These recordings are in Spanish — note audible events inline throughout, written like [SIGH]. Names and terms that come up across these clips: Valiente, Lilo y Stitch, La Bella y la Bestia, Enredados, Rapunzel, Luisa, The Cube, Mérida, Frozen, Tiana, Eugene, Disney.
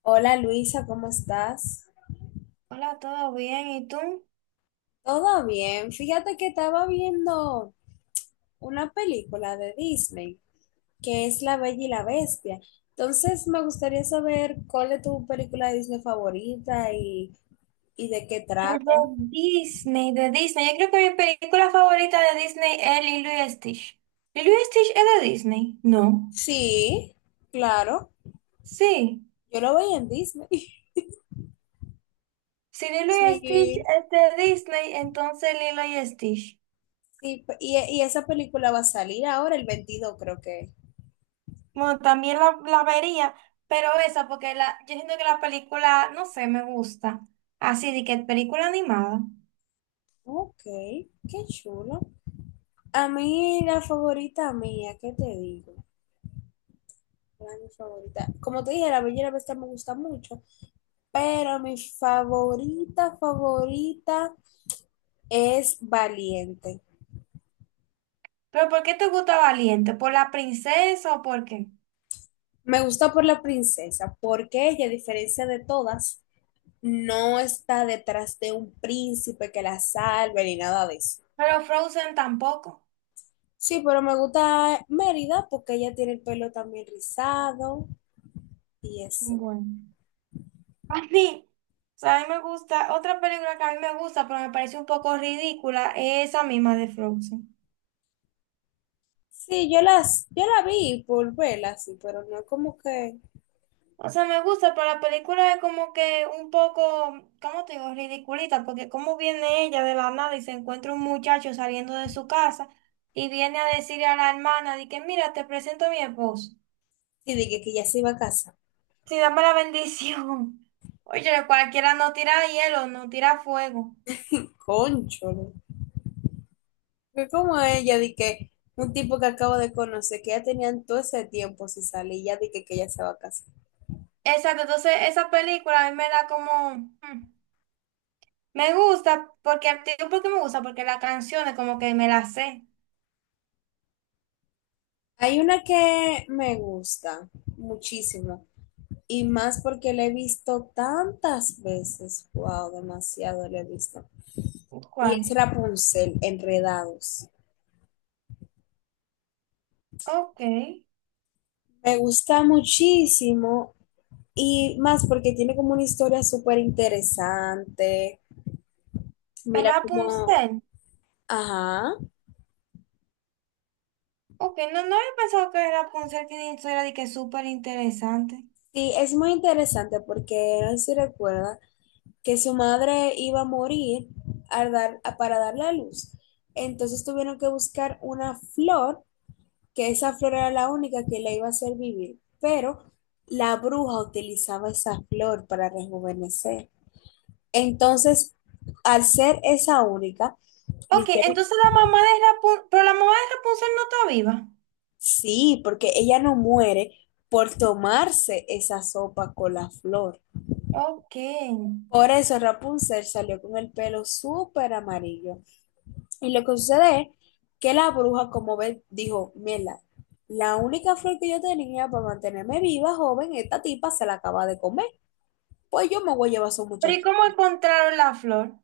Hola Luisa, ¿cómo estás? Hola, ¿todo bien? ¿Y tú? Todo bien. Fíjate que estaba viendo una película de Disney que es La Bella y la Bestia. Entonces me gustaría saber cuál es tu película de Disney favorita y de qué Es trata. de Disney, de Disney. Yo creo que mi película favorita de Disney es Lilo y Stitch. ¿Lilo y Stitch es de Disney? No. Sí, claro. Sí. Yo lo veía en Disney. [LAUGHS] Si Lilo y Stitch Sí, es de Disney, entonces Lilo y Stitch. sí. Y esa película va a salir ahora, el 22, creo que. Bueno, también la vería, pero esa, porque la, yo siento que la película, no sé, me gusta. Así de que película animada. Ok, qué chulo. A mí la favorita mía, ¿qué te digo? Era mi favorita. Como te dije, la Bella y la Bestia me gusta mucho, pero mi favorita, favorita es Valiente. ¿Pero por qué te gusta Valiente? ¿Por la princesa o por qué? Me gusta por la princesa, porque ella, a diferencia de todas, no está detrás de un príncipe que la salve ni nada de eso. Pero Frozen tampoco. Sí, pero me gusta Mérida porque ella tiene el pelo también rizado y eso. Bueno. A mí, o sea, a mí me gusta, otra película que a mí me gusta, pero me parece un poco ridícula, es esa misma de Frozen. Sí, yo la vi por verla, sí, pero no es como que, O sea, me gusta, pero la película es como que un poco, ¿cómo te digo? Ridiculita, porque como viene ella de la nada y se encuentra un muchacho saliendo de su casa y viene a decirle a la hermana de que, mira, te presento a mi esposo. sí, dije que ya se iba a casa. Sí, dame la bendición. [LAUGHS] Oye, cualquiera no tira hielo, no tira fuego. Concho. ¿No? Fue como ella, de que un tipo que acabo de conocer, que ya tenían todo ese tiempo si sale y ya dije que ella se va a casar. Exacto, entonces esa película a mí me da como... mm, me gusta porque te digo por qué me gusta, porque las canciones como que me las sé. Hay una que me gusta muchísimo y más porque la he visto tantas veces, wow, demasiado la he visto. Y es ¿Cuál? Rapunzel, Enredados. Ok. Me gusta muchísimo y más porque tiene como una historia súper interesante. Mira como, Rapunzel. ajá. Ok, no, no había pensado que Rapunzel que eso era de que súper interesante. Sí, es muy interesante porque, no sé si recuerda, que su madre iba a morir para darle a luz. Entonces tuvieron que buscar una flor, que esa flor era la única que la iba a hacer vivir, pero la bruja utilizaba esa flor para rejuvenecer. Entonces, al ser esa única, le Ok, hicieron, entonces la mamá de Rapunzel, pero la mamá de Rapunzel no está viva. sí, porque ella no muere por tomarse esa sopa con la flor. Ok. Por eso Rapunzel salió con el pelo súper amarillo. Y lo que sucede es que la bruja, como ve, dijo, mierda, la única flor que yo tenía para mantenerme viva, joven, esta tipa se la acaba de comer. Pues yo me voy a llevar a su Pero ¿y muchacho. cómo encontraron la flor?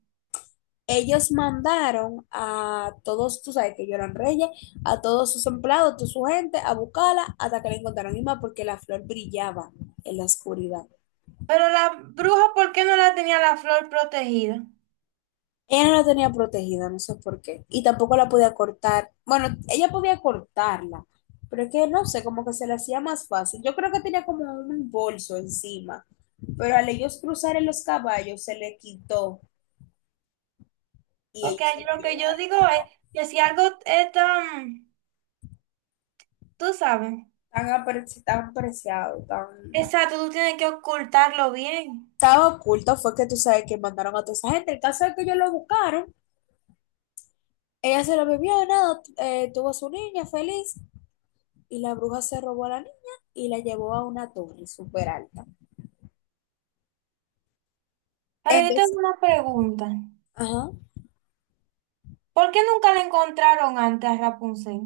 Ellos mandaron a todos, tú sabes que ellos eran reyes, a todos sus empleados, toda su gente, a buscarla hasta que la encontraron misma porque la flor brillaba en la oscuridad. Pero la bruja, ¿por qué no la tenía la flor protegida? Ella no la tenía protegida, no sé por qué. Y tampoco la podía cortar. Bueno, ella podía cortarla, pero es que no sé, como que se le hacía más fácil. Yo creo que tenía como un bolso encima, pero al ellos cruzar en los caballos se le quitó y Porque ellos se ahí la lo que yo llevaron. digo es que si algo es tan, tú sabes, Tan, tan apreciado, tan… exacto, tú tienes que ocultarlo bien. Estaba oculto, fue que tú sabes que mandaron a toda esa gente. El caso es que ellos lo buscaron, ella se lo bebió, nada, tuvo a su niña feliz y la bruja se robó a la niña y la llevó a una torre súper alta. Ahora yo tengo Entonces, una pregunta. ajá. ¿Por qué nunca la encontraron antes a Rapunzel?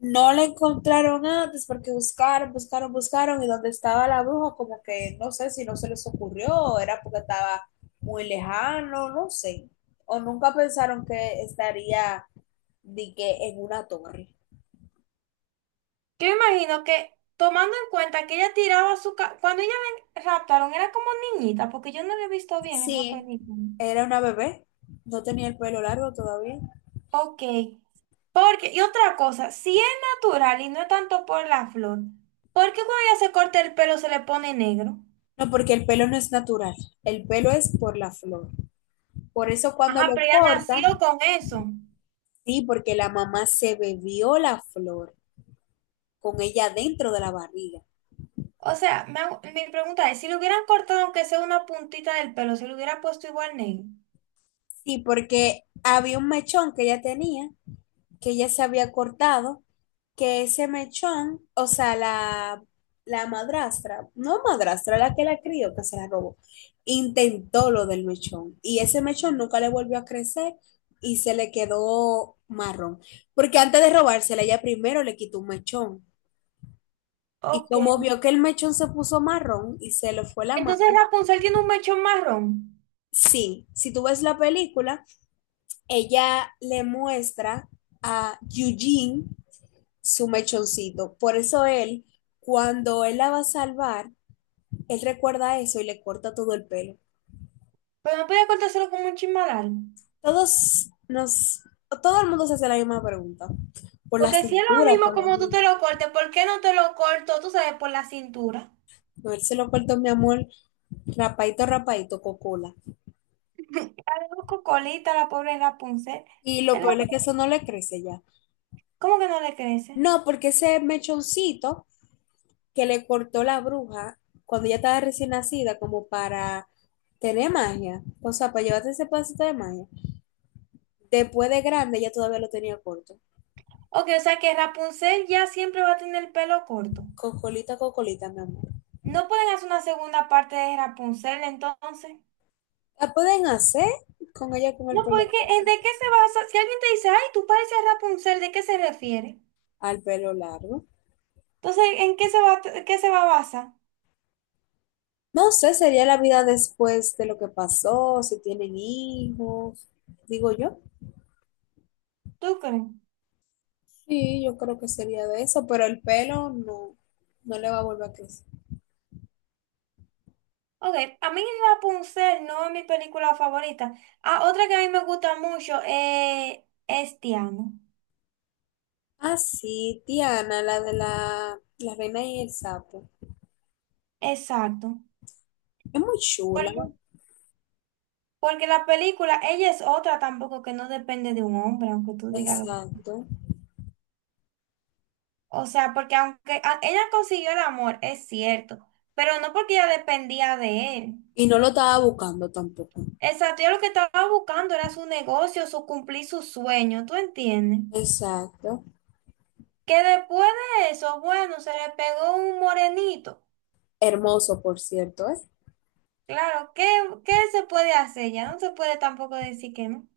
No le encontraron antes porque buscaron, buscaron, buscaron y donde estaba la bruja como que no sé si no se les ocurrió, o era porque estaba muy lejano, no sé. O nunca pensaron que estaría de que en una torre. Yo imagino que tomando en cuenta que ella tiraba su... cuando ella la raptaron era como niñita, porque yo no la he visto bien esa Sí, película. era una bebé, no tenía el pelo largo todavía. Ok. Porque, y otra cosa, si es natural y no es tanto por la flor, ¿por qué cuando ella se corta el pelo se le pone negro? No, porque el pelo no es natural, el pelo es por la flor. Por eso cuando Ajá, lo pero ella corta, nació con eso. sí, porque la mamá se bebió la flor con ella dentro de la barriga. O sea, mi pregunta es, si le hubieran cortado aunque sea una puntita del pelo, ¿se le hubiera puesto igual negro? Sí, porque había un mechón que ella tenía, que ella se había cortado, que ese mechón, o sea, la madrastra, no madrastra, la que la crió, que se la robó, intentó lo del mechón. Y ese mechón nunca le volvió a crecer y se le quedó marrón. Porque antes de robársela, ella primero le quitó un mechón. Y Ok. como vio que el mechón se puso marrón y se le fue la Entonces madre, Rapunzel tiene un mechón marrón, sí, si tú ves la película ella le muestra a Eugene su mechoncito. Por eso él, cuando él la va a salvar, él recuerda eso y le corta todo el pelo. pero no podía cortárselo como un chismadal. Todos nos, todo el mundo se hace la misma pregunta. Por la Porque si es lo cintura, mismo por la como tú mano. te lo cortes, ¿por qué no te lo corto, tú sabes, por la cintura? No, él se lo cortó, mi amor, rapadito, rapadito, cocola. [LAUGHS] La Busco colita, la pobre Rapunzel. Y lo El peor es que Rapu- eso no le crece ya. ¿Cómo que no le crece? No, porque ese mechoncito que le cortó la bruja cuando ella estaba recién nacida, como para tener magia, o sea, para llevarte ese pedacito de magia. Después de grande, ella todavía lo tenía corto. Ok, o sea que Rapunzel ya siempre va a tener el pelo corto. Cocolita, cocolita, mi amor. No pueden hacer una segunda parte de Rapunzel entonces. La pueden hacer con ella con el No, pelo porque ¿en ¿de corto, qué se basa? Si alguien te dice, ay, tú pareces Rapunzel, ¿de qué se refiere? al pelo largo. Entonces, ¿en qué se va, ¿qué se va a basar? No sé, sería la vida después de lo que pasó, si tienen hijos, digo yo. ¿Tú crees? Sí, yo creo que sería de eso, pero el pelo no, no le va a volver a crecer. Ok, a mí Rapunzel no es mi película favorita. Ah, otra que a mí me gusta mucho es Tiana. Ah, sí, Tiana, la de la reina y el sapo. Exacto. Es muy chula, Porque, porque la película, ella es otra tampoco que no depende de un hombre, aunque tú digas lo- exacto. O sea, porque ella consiguió el amor, es cierto, pero no porque ella dependía de él. Y no lo estaba buscando tampoco. Exacto, ella lo que estaba buscando era su negocio, su cumplir su sueño, ¿tú entiendes? Exacto. Que después de eso, bueno, se le pegó un morenito. Hermoso, por cierto, ¿eh? Claro, ¿qué, qué se puede hacer? Ya no se puede tampoco decir que no.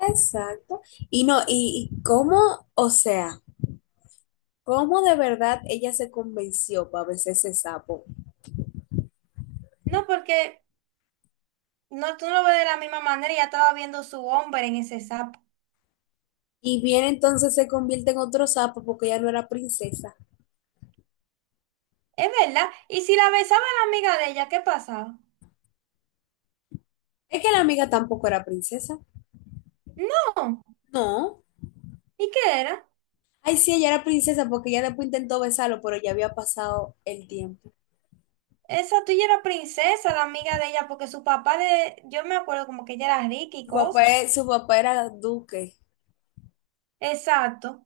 Exacto. Y no, y cómo, o sea, cómo de verdad ella se convenció para besar ese sapo. No, porque no, tú no lo ves de la misma manera y ya estaba viendo su hombre en ese sapo. Y bien entonces se convierte en otro sapo porque ella no era princesa. Es verdad. Y si la besaba la amiga de ella, ¿qué pasaba? Es que la amiga tampoco era princesa. No. No. ¿Y qué era? Ay, sí, ella era princesa porque ella después intentó besarlo, pero ya había pasado el tiempo. Esa tuya era princesa, la amiga de ella, porque su papá de, yo me acuerdo como que ella era rica y Su papá, cosas. Su papá era duque. Exacto.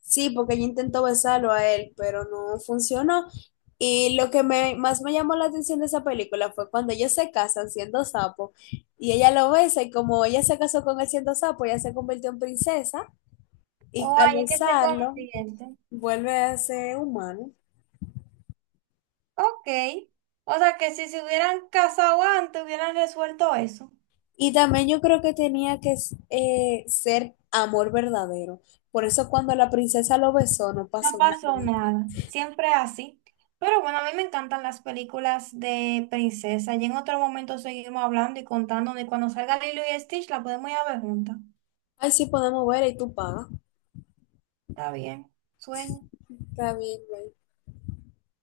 Sí, porque ella intentó besarlo a él, pero no funcionó. Más me llamó la atención de esa película fue cuando ellos se casan siendo sapo y ella lo besa y como ella se casó con él siendo sapo, ella se convirtió en princesa y O al ahí es que se besarlo convierte. vuelve a ser humano. Ok. O sea que si se hubieran casado antes, hubieran resuelto eso. Y también yo creo que tenía que ser amor verdadero. Por eso cuando la princesa lo besó no No pasó pasó nada. nada, siempre así. Pero bueno, a mí me encantan las películas de princesa y en otro momento seguimos hablando y contando y cuando salga Lilo y Stitch la podemos ir a ver juntas. Ay, sí podemos ver y tú pagas. Está bien, sueño. Está bien,